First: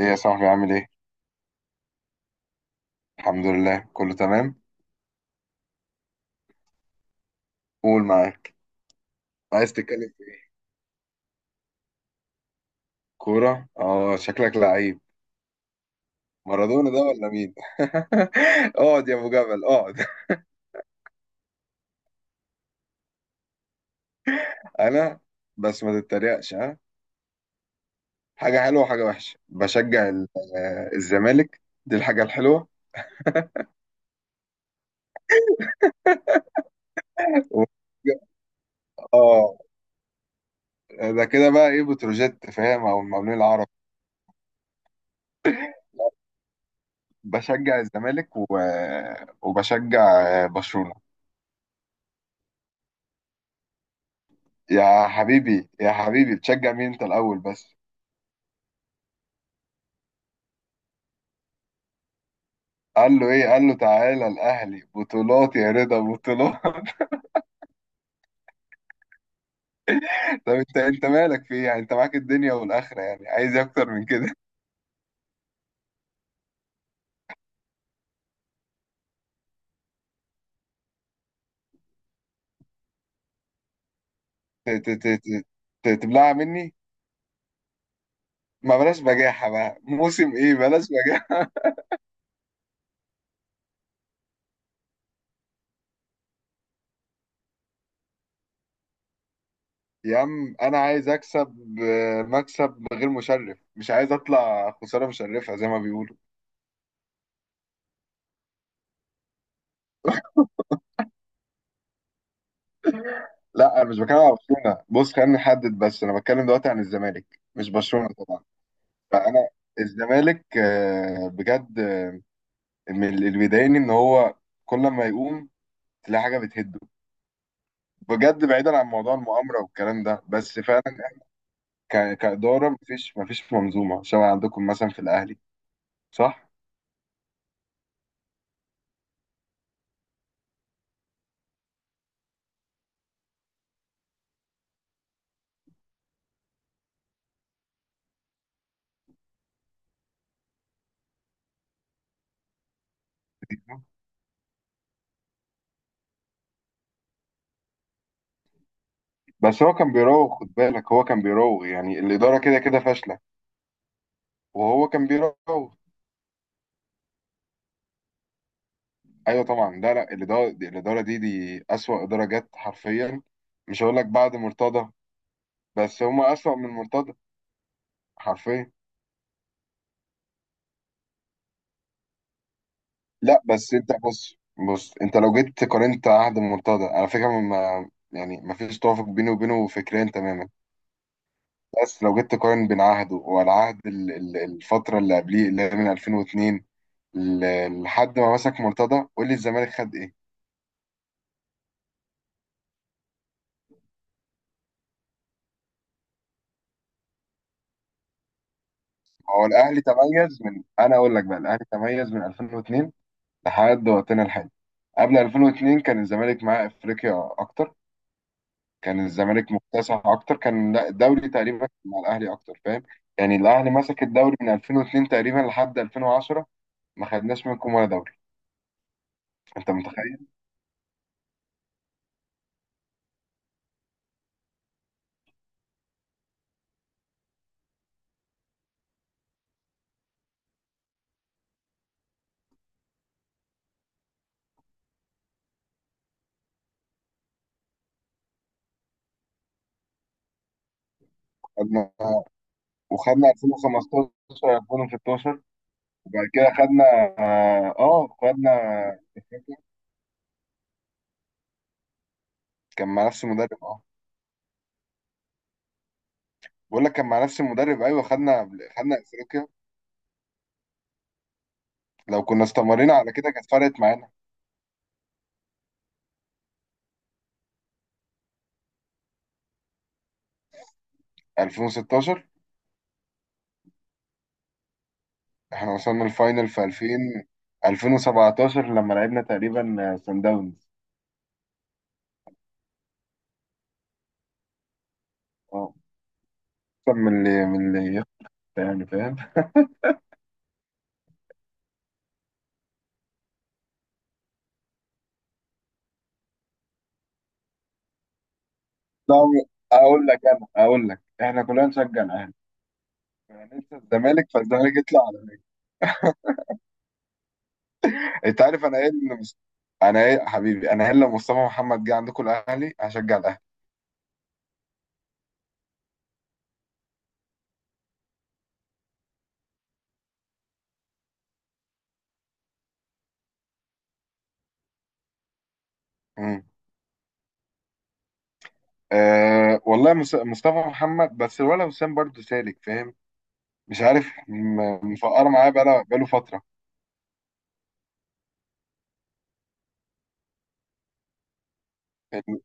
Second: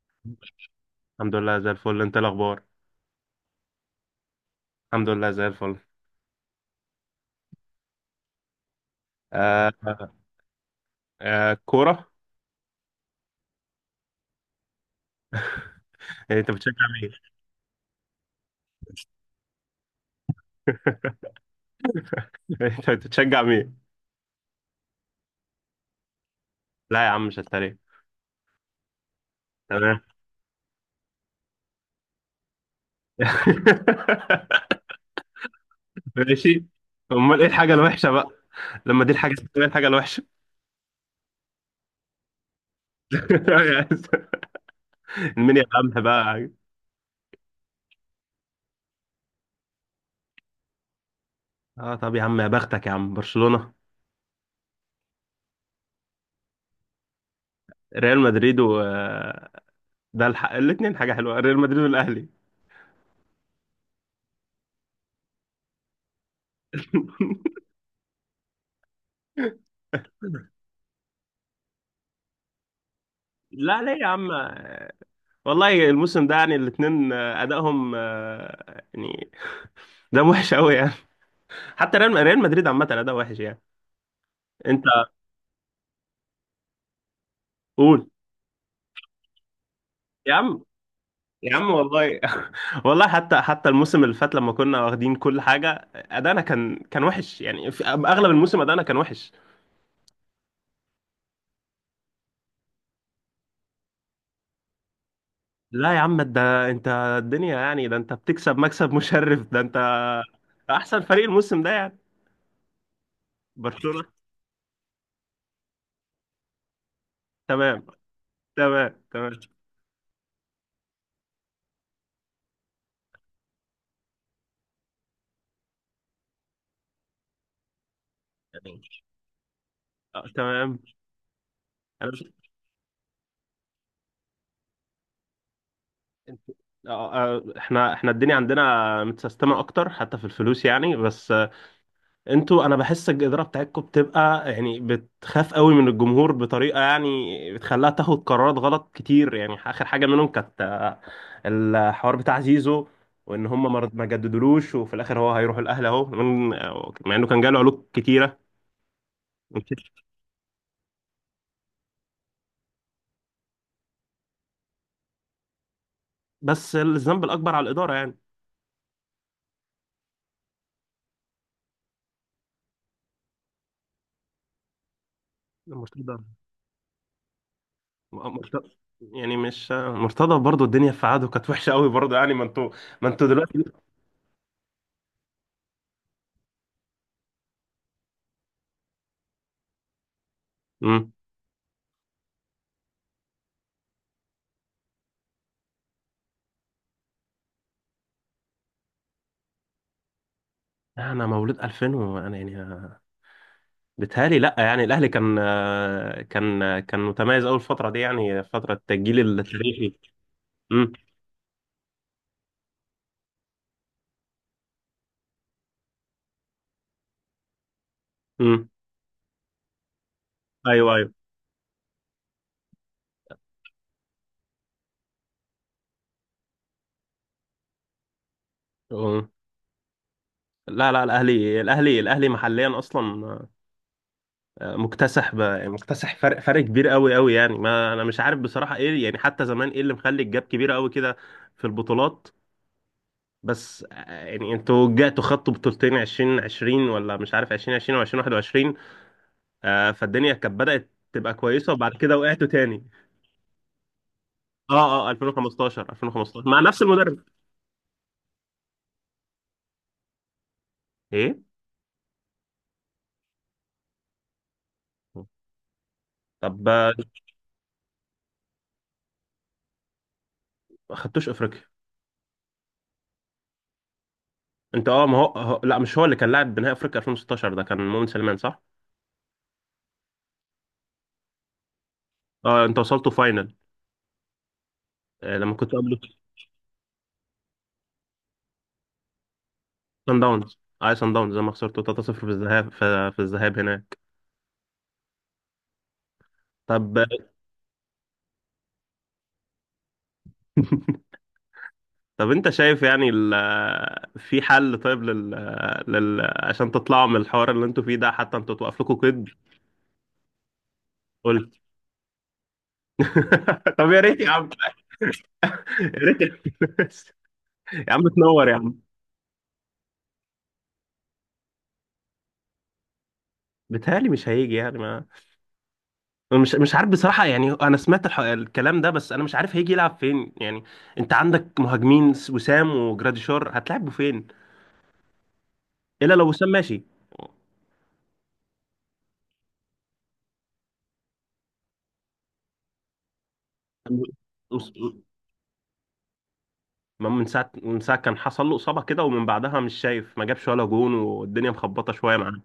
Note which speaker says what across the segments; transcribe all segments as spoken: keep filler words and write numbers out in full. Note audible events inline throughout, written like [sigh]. Speaker 1: ايه يا صاحبي عامل ايه؟
Speaker 2: الحمد لله زي الفل، انت إيه الاخبار؟
Speaker 1: الحمد لله كله تمام.
Speaker 2: الحمد لله زي الفل.
Speaker 1: قول معاك.
Speaker 2: آه،
Speaker 1: عايز تتكلم
Speaker 2: تمام.
Speaker 1: في ايه؟
Speaker 2: آه، كوره.
Speaker 1: كورة؟ اه، شكلك لعيب.
Speaker 2: إيه، انت بتشجع
Speaker 1: مارادونا ده
Speaker 2: مين؟
Speaker 1: ولا مين؟ [laughs] اقعد يا ابو جبل اقعد.
Speaker 2: [laughs] انت بتشجع مين؟
Speaker 1: [laughs] انا. بس ما تتريقش ها.
Speaker 2: لا يا عم، مش هتريق.
Speaker 1: حاجة حلوة وحاجة وحشة
Speaker 2: تمام.
Speaker 1: بشجع ال- آه، الزمالك. دي الحاجة الحلوة
Speaker 2: [laughs] ماشي. امال ايه
Speaker 1: و...
Speaker 2: الحاجه الوحشه بقى؟ لما دي الحاجه،
Speaker 1: اه،
Speaker 2: ايه الحاجه الوحشه؟
Speaker 1: ده كده بقى ايه، بتروجيت فاهم او المقاولين العرب؟
Speaker 2: [laughs] مين يا عم بقى؟
Speaker 1: بشجع الزمالك و... وبشجع آه، برشلونة.
Speaker 2: اه، طب يا عم، يا بختك يا عم برشلونه.
Speaker 1: يا حبيبي يا حبيبي، بتشجع مين انت الاول بس؟
Speaker 2: ريال مدريد و آه، ده الح... الاثنين حاجه حلوه، ريال مدريد والاهلي.
Speaker 1: قال له ايه، قال له تعالى الاهلي بطولات يا رضا، بطولات. [laughs]
Speaker 2: [laughs]
Speaker 1: طب انت انت مالك في ايه يعني، انت معاك الدنيا والاخره يعني، عايز إيه
Speaker 2: لا
Speaker 1: اكتر
Speaker 2: ليه
Speaker 1: من
Speaker 2: يا
Speaker 1: كده.
Speaker 2: عم؟
Speaker 1: [laughs]
Speaker 2: والله الموسم ده، يعني الاثنين ادائهم، آه، يعني ده وحش قوي يعني. حتى ريال ريال مدريد عامه اداء وحش يعني.
Speaker 1: ت-
Speaker 2: انت.
Speaker 1: ت- ت- ت- ت- تبلعها مني.
Speaker 2: قول.
Speaker 1: ما بلاش بجاحه بقى، موسم
Speaker 2: يا
Speaker 1: ايه،
Speaker 2: عم
Speaker 1: بلاش بجاحه.
Speaker 2: يا عم والله. [laughs] والله، حتى حتى الموسم اللي فات لما كنا واخدين كل حاجه، ادائنا كان كان وحش يعني. في اغلب الموسم ادائنا كان وحش.
Speaker 1: [laughs] يا عم، انا عايز اكسب آه، مكسب غير مشرف، مش عايز اطلع خساره مشرفه زي ما
Speaker 2: لا يا
Speaker 1: بيقولوا.
Speaker 2: عم، ده انت. الدنيا يعني، ده انت بتكسب مكسب مشرف، ده انت. احسن فريق الموسم ده يعني.
Speaker 1: لا، انا مش
Speaker 2: برشلونه.
Speaker 1: بتكلم على برشلونه، بص خلينا نحدد بس، انا بتكلم دلوقتي عن الزمالك مش
Speaker 2: تمام.
Speaker 1: برشلونه طبعا.
Speaker 2: تمام، تمام.
Speaker 1: فانا الزمالك آه، بجد، من ال- اللي بيضايقني ان هو كل ما يقوم تلاقي حاجه بتهده. بجد بعيدا عن موضوع المؤامره والكلام ده،
Speaker 2: آه،
Speaker 1: بس
Speaker 2: تمام.
Speaker 1: فعلا
Speaker 2: انا
Speaker 1: ك-
Speaker 2: مش
Speaker 1: كاداره، مفيش مفيش منظومه شبه عندكم مثلا في الاهلي.
Speaker 2: انت-
Speaker 1: صح.
Speaker 2: آه، آه، احنا احنا الدنيا عندنا متسيستمه اكتر، حتى في الفلوس يعني بس. آه، انتوا، انا بحس الاداره بتاعتكم بتبقى يعني بتخاف قوي من الجمهور بطريقه، يعني بتخليها تاخد قرارات غلط كتير، يعني اخر حاجه منهم كانت آه، الحوار بتاع زيزو. وان هم ما رد- ما جددولوش، وفي الاخر هو هيروح الاهلي اهو، من- آه، مع انه كان جاله علوق كتيره.
Speaker 1: بس هو كان بيراوغ، خد بالك، هو كان بيراوغ يعني، الاداره كده كده فاشله وهو كان بيراوغ.
Speaker 2: بس الذنب الاكبر على الاداره يعني.
Speaker 1: ايوه طبعا، لا لا، الاداره دي الاداره دي دي اسوأ اداره جت حرفيا. مش هقول لك بعد مرتضى، بس هم
Speaker 2: المرتضى.
Speaker 1: اسوأ من مرتضى. حرفيا.
Speaker 2: مرت- يعني مش مرتضى برضو، الدنيا في عاده كانت وحشه قوي برضو يعني، ما انتوا. ما انتوا
Speaker 1: لا
Speaker 2: دلوقتي.
Speaker 1: بس انت بص. بص، انت لو جيت قارنت عهد المنتدى، على فكره، ما يعني ما فيش توافق بيني وبينه فكريا تماما.
Speaker 2: امم.
Speaker 1: بس لو جيت تقارن بين عهده والعهد ال- ال- الفتره اللي قبليه، اللي هي من ألفين واثنين ل- لحد ما مسك مرتضى، قول لي الزمالك خد ايه.
Speaker 2: انا مولود ألفين وانا يعني. بيتهيألي لا، يعني الاهلي كان، كان كان متميز اول الفتره دي يعني فتره التجيل
Speaker 1: هو الاهلي
Speaker 2: التاريخي.
Speaker 1: تميز من،
Speaker 2: امم،
Speaker 1: انا اقول لك بقى الاهلي تميز من ألفين واثنين لحد وقتنا الحالي. قبل ألفين واثنين كان الزمالك معاه افريقيا اكتر،
Speaker 2: امم.
Speaker 1: كان الزمالك مكتسح اكتر، كان، لا،
Speaker 2: ايوه، ايوه.
Speaker 1: الدوري تقريبا مع الاهلي اكتر، فاهم. يعني الاهلي مسك الدوري من ألفين واثنين تقريبا لحد ألفين وعشرة، ما خدناش منكم ولا دوري.
Speaker 2: أمم.
Speaker 1: انت متخيل!
Speaker 2: لا، لا، الاهلي الاهلي الاهلي محليا اصلا. آه، مكتسح ب... مكتسح فرق فرق كبير، قوي قوي يعني. ما انا مش عارف بصراحه ايه يعني، حتى زمان ايه اللي مخلي الجاب كبيره قوي كده في البطولات. بس، آه، يعني انتوا جاتوا خدتوا بطولتين ألفين وعشرين، ولا مش عارف ألفين وعشرين او ألفين وواحد وعشرين، آه، فالدنيا كانت بدأت تبقى كويسة
Speaker 1: خدنا،
Speaker 2: وبعد كده وقعتوا تاني.
Speaker 1: وخدنا ألفين وخمستاشر
Speaker 2: اه، اه،
Speaker 1: ألفين وستاشر،
Speaker 2: ألفين وخمستاشر
Speaker 1: وبعد
Speaker 2: ألفين وخمستاشر
Speaker 1: كده
Speaker 2: مع نفس
Speaker 1: خدنا،
Speaker 2: المدرب.
Speaker 1: اه، آه، خدنا.
Speaker 2: ايه؟
Speaker 1: كان مع نفس المدرب، اه.
Speaker 2: طب.
Speaker 1: بقول
Speaker 2: آه،
Speaker 1: لك كان مع نفس المدرب، ايوه، خدنا خدنا افريقيا،
Speaker 2: ما خدتوش افريقيا.
Speaker 1: لو كنا استمرينا على كده كانت فرقت معانا.
Speaker 2: انت اه، ما هو هو- لا مش هو اللي كان لاعب بنهائي افريقيا ألفين وستاشر، ده كان مؤمن سليمان صح؟
Speaker 1: ألفين وستاشر
Speaker 2: اه، انت وصلتوا فاينل. آه، لما كنت
Speaker 1: احنا
Speaker 2: قبل.
Speaker 1: وصلنا الفاينل، في ألفين ألفين وسبعة عشر لما لعبنا تقريبا
Speaker 2: سان
Speaker 1: سان
Speaker 2: داونز،
Speaker 1: داونز.
Speaker 2: اه سان داونز لما خسرتوا تلاتة صفر في الذهاب، في في الذهاب هناك.
Speaker 1: اه،
Speaker 2: طب.
Speaker 1: احسن من اللي من اللي يخسر، يعني فاهم.
Speaker 2: [laughs] طب انت شايف يعني، ال في حل طيب لل, لل عشان تطلعوا من الحوار اللي انتوا فيه ده، حتى انتوا توقف لكم
Speaker 1: لا،
Speaker 2: قيد.
Speaker 1: اقول لك، انا اقول لك احنا
Speaker 2: قلت.
Speaker 1: كلنا نشجع الاهلي،
Speaker 2: [laughs]
Speaker 1: هنكسب
Speaker 2: طب يا ريت
Speaker 1: الزمالك
Speaker 2: يا عم.
Speaker 1: فالزمالك يطلع على الأهلي.
Speaker 2: يا ريت يا عم. [laughs] يا عم
Speaker 1: انت
Speaker 2: تنور يا
Speaker 1: عارف
Speaker 2: عم.
Speaker 1: انا ايه اللي مس... انا ايه حبيبي، انا ايه، لو مصطفى محمد جه عندكم الاهلي هشجع الاهلي.
Speaker 2: بيتهيألي مش هيجي يعني ما. أنا مش مش عارف بصراحة، يعني انا سمعت الح... الكلام ده، بس انا مش عارف هيجي يلعب فين يعني. انت عندك مهاجمين، وسام وجراديشار، هتلعبوا فين؟ الا لو
Speaker 1: امم.
Speaker 2: وسام ماشي.
Speaker 1: أه والله مس- مصطفى محمد، بس الولد وسام برضه سالك فاهم، مش عارف م- مفقر معاه بقاله بقاله فتره.
Speaker 2: ما من ساعة من ساعة كان حصل له إصابة كده، ومن بعدها مش شايف، ما جابش ولا جون، والدنيا مخبطة شوية معاه.
Speaker 1: ال-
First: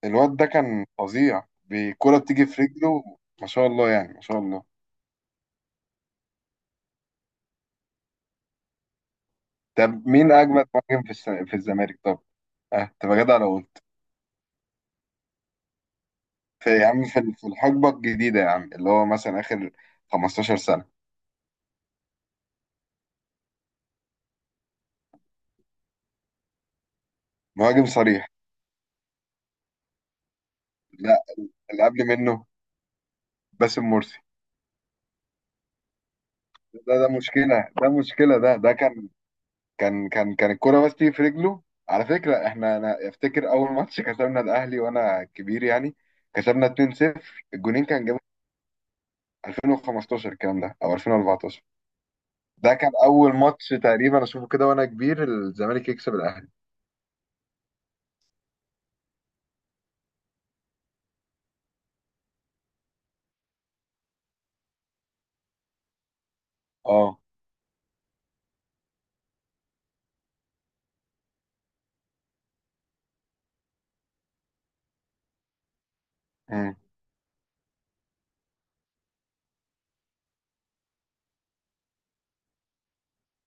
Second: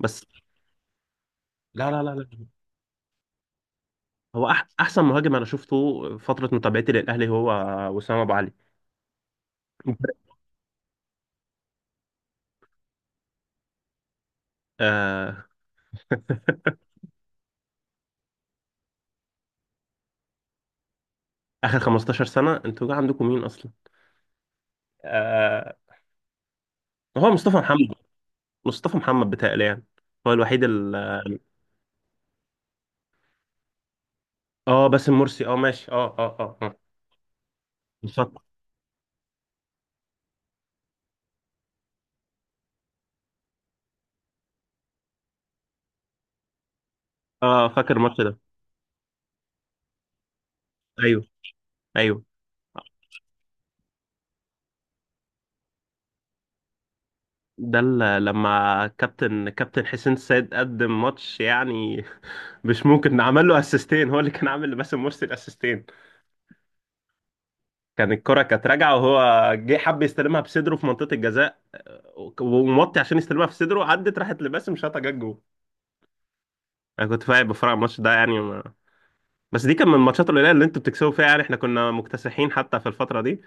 Speaker 2: بس.
Speaker 1: الواد ده كان فظيع،
Speaker 2: لا، لا، لا،
Speaker 1: بكرة
Speaker 2: لا.
Speaker 1: بتيجي في رجله ما شاء الله يعني، ما شاء
Speaker 2: هو
Speaker 1: الله.
Speaker 2: أح أحسن مهاجم أنا شفته فترة متابعتي للأهلي، هو وسام أبو علي.
Speaker 1: طب مين اجمد مهاجم في الس- في الزمالك طب؟ اه، تبقى جدع لو قلت.
Speaker 2: آه
Speaker 1: في يا عم، في في الحقبة الجديدة يا عم، اللي هو مثلا آخر خمستاشر سنة،
Speaker 2: آخر 15 سنة أنتوا جا عندكم مين أصلا؟ آه. هو مصطفى
Speaker 1: مهاجم
Speaker 2: محمد.
Speaker 1: صريح.
Speaker 2: مصطفى محمد بتهيألي يعني، هو الوحيد
Speaker 1: لا،
Speaker 2: ال
Speaker 1: اللي قبل منه باسم مرسي.
Speaker 2: آه، باسم مرسي، أه، ماشي، أه، أه، أه، آه.
Speaker 1: ده ده مشكلة، ده مشكلة،
Speaker 2: اتفضل.
Speaker 1: ده ده كان كان كان كان الكرة بس تيجي في رجله. على فكرة، احنا انا افتكر اول ماتش كسبنا الاهلي وانا كبير يعني، كسبنا اتنين صفر،
Speaker 2: آه،
Speaker 1: الجونين
Speaker 2: فاكر
Speaker 1: كان جابوا
Speaker 2: الماتش ده.
Speaker 1: ألفين وخمستاشر الكلام ده او
Speaker 2: أيوه.
Speaker 1: ألفين واربعتاشر.
Speaker 2: أيوه.
Speaker 1: ده كان اول ماتش تقريبا اشوفه كده وانا كبير الزمالك يكسب الاهلي.
Speaker 2: ده ال- لما كابتن كابتن حسين السيد قدم ماتش يعني. [laughs] مش ممكن، عمل له اسيستين، هو اللي كان عامل لباسم مرسي الاسيستين.
Speaker 1: اه.
Speaker 2: كان الكرة كانت راجعة، وهو جه حب يستلمها بصدره في منطقة الجزاء، آه، وموطي عشان يستلمها في صدره، عدت راحت لباسم، شاطها، جت جول.
Speaker 1: امم.
Speaker 2: انا كنت فاهم بفرع الماتش ده يعني ما... بس دي كان من الماتشات القليلة اللي انتوا بتكسبوا فيها، يعني احنا كنا مكتسحين حتى في الفترة دي.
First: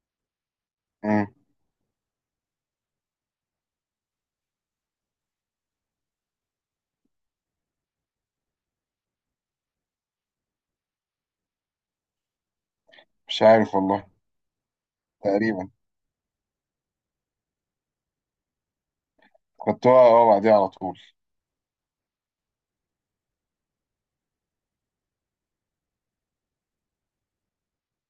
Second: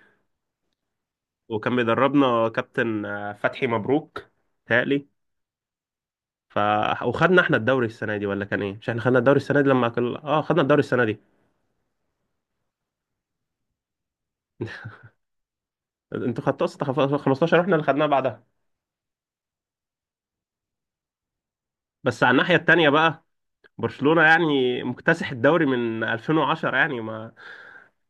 Speaker 1: امم.
Speaker 2: وكان بيدربنا كابتن آه، فتحي مبروك. تهيألي. ف وخدنا احنا الدوري السنه دي، ولا كان ايه؟ مش احنا خدنا الدوري السنه دي لما كل... اه خدنا الدوري السنه دي.
Speaker 1: مش عارف والله.
Speaker 2: [laughs]
Speaker 1: تقريبا.
Speaker 2: انتوا خدتوا اصلا خف- خمستاشر، واحنا اللي خدناها بعدها.
Speaker 1: خدتوها اه بعديها على طول.
Speaker 2: بس على الناحيه التانيه بقى. برشلونه يعني مكتسح الدوري من ألفين وعشرة يعني ما.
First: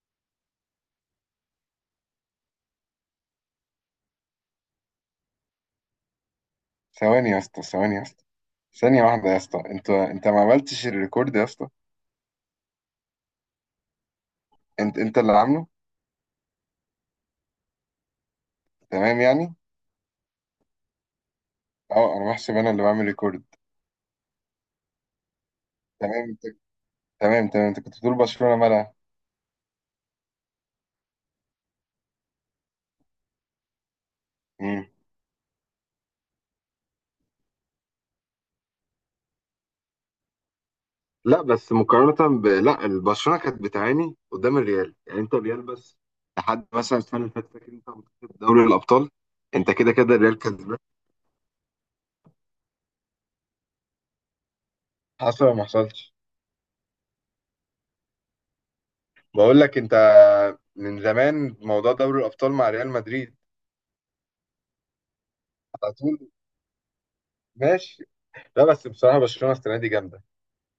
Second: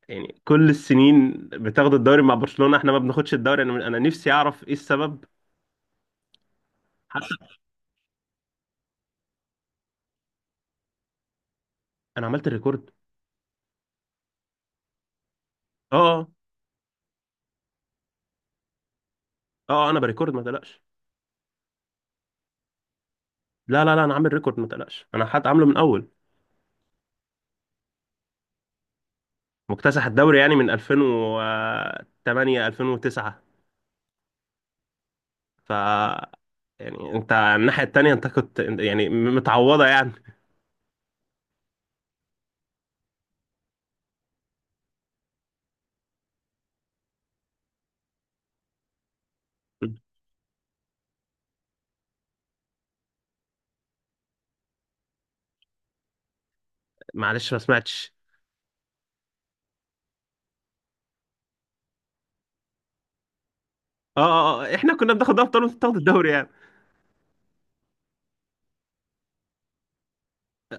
Speaker 2: يعني كل السنين بتاخد الدوري مع برشلونه، احنا ما بناخدش الدوري، انا انا نفسي اعرف ايه السبب.
Speaker 1: ثواني
Speaker 2: حتى.
Speaker 1: يا اسطى، ثواني يا اسطى، ثانية واحدة يا اسطى. انت انت ما عملتش الريكورد يا اسطى.
Speaker 2: انا عملت الريكورد.
Speaker 1: انت انت اللي عامله.
Speaker 2: اه،
Speaker 1: تمام يعني.
Speaker 2: اه، اه، انا بريكورد ما تقلقش.
Speaker 1: اه، انا بحسب انا اللي بعمل ريكورد.
Speaker 2: لا، لا، لا، انا عامل ريكورد، ما تقلقش، انا حد عامله من اول.
Speaker 1: تمام انت. تمام تمام، انت كنت بتقول برشلونة مالها.
Speaker 2: مكتسح الدوري يعني من ألفين وتمانية ألفين وتسعة.
Speaker 1: امم.
Speaker 2: ف يعني انت على الناحية التانية، انت كنت يعني متعوضة يعني.
Speaker 1: لا بس مقارنة ب... لا البرشلونة كانت بتعاني قدام الريال يعني، انت الريال بس لحد مثلا السنة اللي فاتت، فاكر انت، متصل دوري الأبطال، انت كده كده الريال كسبان، حصل ولا ما حصلش.
Speaker 2: معلش ما سمعتش.
Speaker 1: بقول لك انت، من زمان موضوع دوري الابطال مع ريال مدريد.
Speaker 2: اه، اه، اه، احنا كنا بناخد ابطال، وانت بتاخد الدوري يعني.
Speaker 1: ماشي. لا بس بصراحة برشلونة السنة دي جامدة،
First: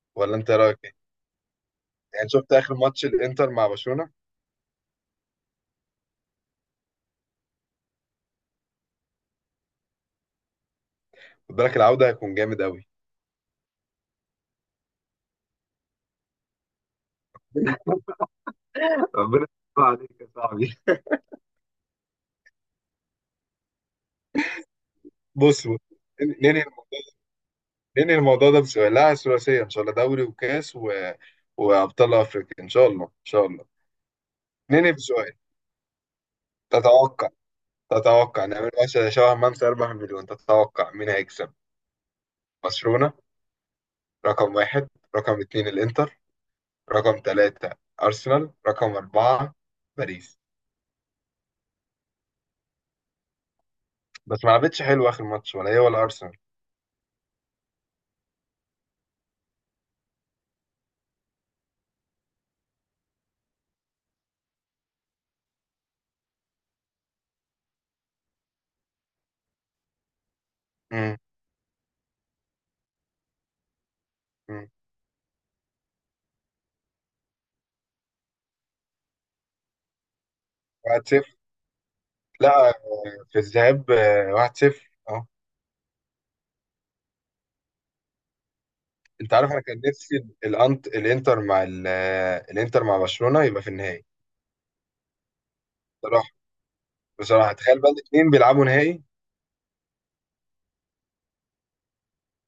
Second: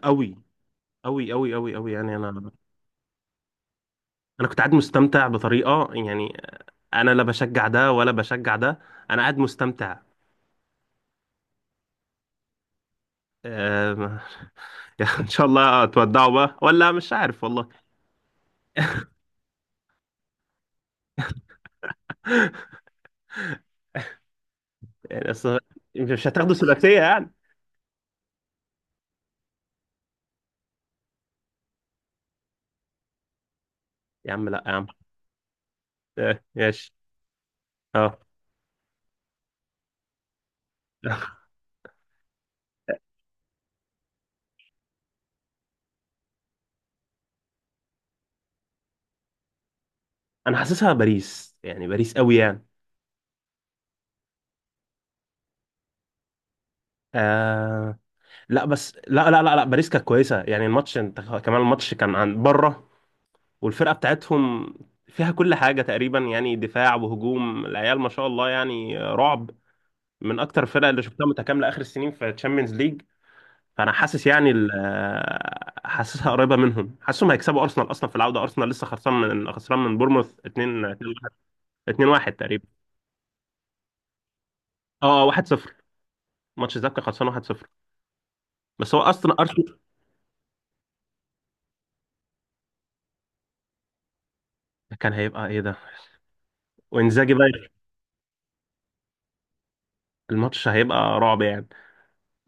Speaker 2: قوي،
Speaker 1: ولا أنت رأيك إيه؟
Speaker 2: قوي، قوي، قوي، قوي يعني،
Speaker 1: يعني
Speaker 2: انا
Speaker 1: شفت آخر ماتش الإنتر مع برشلونة.
Speaker 2: انا كنت قاعد مستمتع بطريقة يعني. انا لا بشجع ده ولا بشجع ده. انا قاعد مستمتع.
Speaker 1: خد بالك العودة هيكون جامد أوي.
Speaker 2: آه، [laughs] ان شاء الله تودعوا بقى، ولا مش عارف والله.
Speaker 1: ربنا يستر عليك يا صاحبي.
Speaker 2: [laughs] يعني اصل.
Speaker 1: بص، بص،
Speaker 2: مش هتاخدوا
Speaker 1: ننهي
Speaker 2: ثلاثية يعني؟
Speaker 1: ننهي الموضوع ده بسؤال. لا، ثلاثية إن شاء الله، دوري وكاس و... وأبطال أفريقيا إن شاء الله إن شاء الله.
Speaker 2: يا عم لا يا عم.
Speaker 1: ننهي بسؤال.
Speaker 2: آه، ماشي.
Speaker 1: تتوقع
Speaker 2: اه.
Speaker 1: تتوقع نعمل مثلا شبه ممسى اربعة مليون، تتوقع مين
Speaker 2: [laughs]
Speaker 1: هيكسب؟ برشلونة رقم واحد، رقم اتنين الإنتر، رقم تلاتة أرسنال، رقم أربعة باريس.
Speaker 2: انا حاسسها باريس، يعني باريس قوي يعني.
Speaker 1: بس ما لعبتش حلو اخر ماتش ولا هي ولا ارسنال.
Speaker 2: آه. لا بس، لا، لا، لا، لا، باريس كانت كويسه، يعني الماتش انت كمان الماتش كان عن بره. والفرقه بتاعتهم فيها كل حاجه تقريبا، يعني دفاع وهجوم، العيال ما شاء الله يعني، رعب. من اكتر الفرق اللي
Speaker 1: امم.
Speaker 2: شفتها متكامله اخر السنين في تشامبيونز ليج. فانا حاسس يعني
Speaker 1: امم.
Speaker 2: ال- آه، حاسسها قريبه منهم، حاسسهم هيكسبوا ارسنال اصلا في العوده، ارسنال لسه خسران من خسران من بورموث اتنين اتنين واحد
Speaker 1: واحد صفر.
Speaker 2: اتنين واحد تقريبا،
Speaker 1: لا، في الذهاب آه، واحد صفر
Speaker 2: اه
Speaker 1: اه.
Speaker 2: واحد صفر. ماتش الذهاب كان خسران واحد صفر. بس هو
Speaker 1: انت
Speaker 2: اصلا
Speaker 1: عارف انا
Speaker 2: ارسنال.
Speaker 1: كان نفسي ال- الانت الانتر مع ال- آه، الانتر مع برشلونة يبقى في النهائي.
Speaker 2: كان هيبقى ايه ده!
Speaker 1: بصراحة.
Speaker 2: وانزاجي بقى.
Speaker 1: بصراحة تخيل بقى الاثنين بيلعبوا نهائي.
Speaker 2: الماتش هيبقى رعب يعني.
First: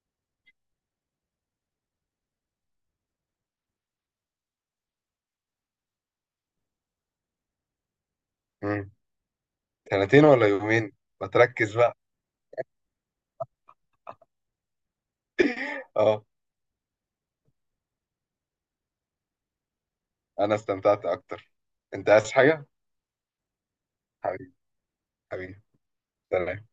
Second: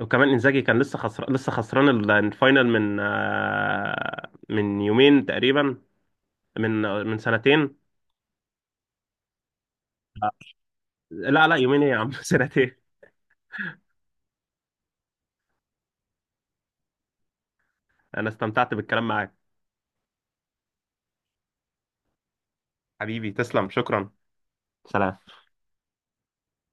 Speaker 2: وكمان انزاجي كان لسه خسر لسه خسران ال- الفاينل من آه، من يومين تقريبا. من من سنتين.
Speaker 1: امم. سنتين
Speaker 2: آه،
Speaker 1: ولا يومين. ما
Speaker 2: لا، لا،
Speaker 1: تركز
Speaker 2: يومين ايه يا
Speaker 1: بقى.
Speaker 2: عم، [laughs] سنتين.
Speaker 1: اه.
Speaker 2: انا استمتعت بالكلام معاك.
Speaker 1: انا استمتعت اكتر. انت عايز حاجة؟
Speaker 2: حبيبي تسلم، شكرا.
Speaker 1: حبيبي.
Speaker 2: سلام.
Speaker 1: حبيبي. سلام.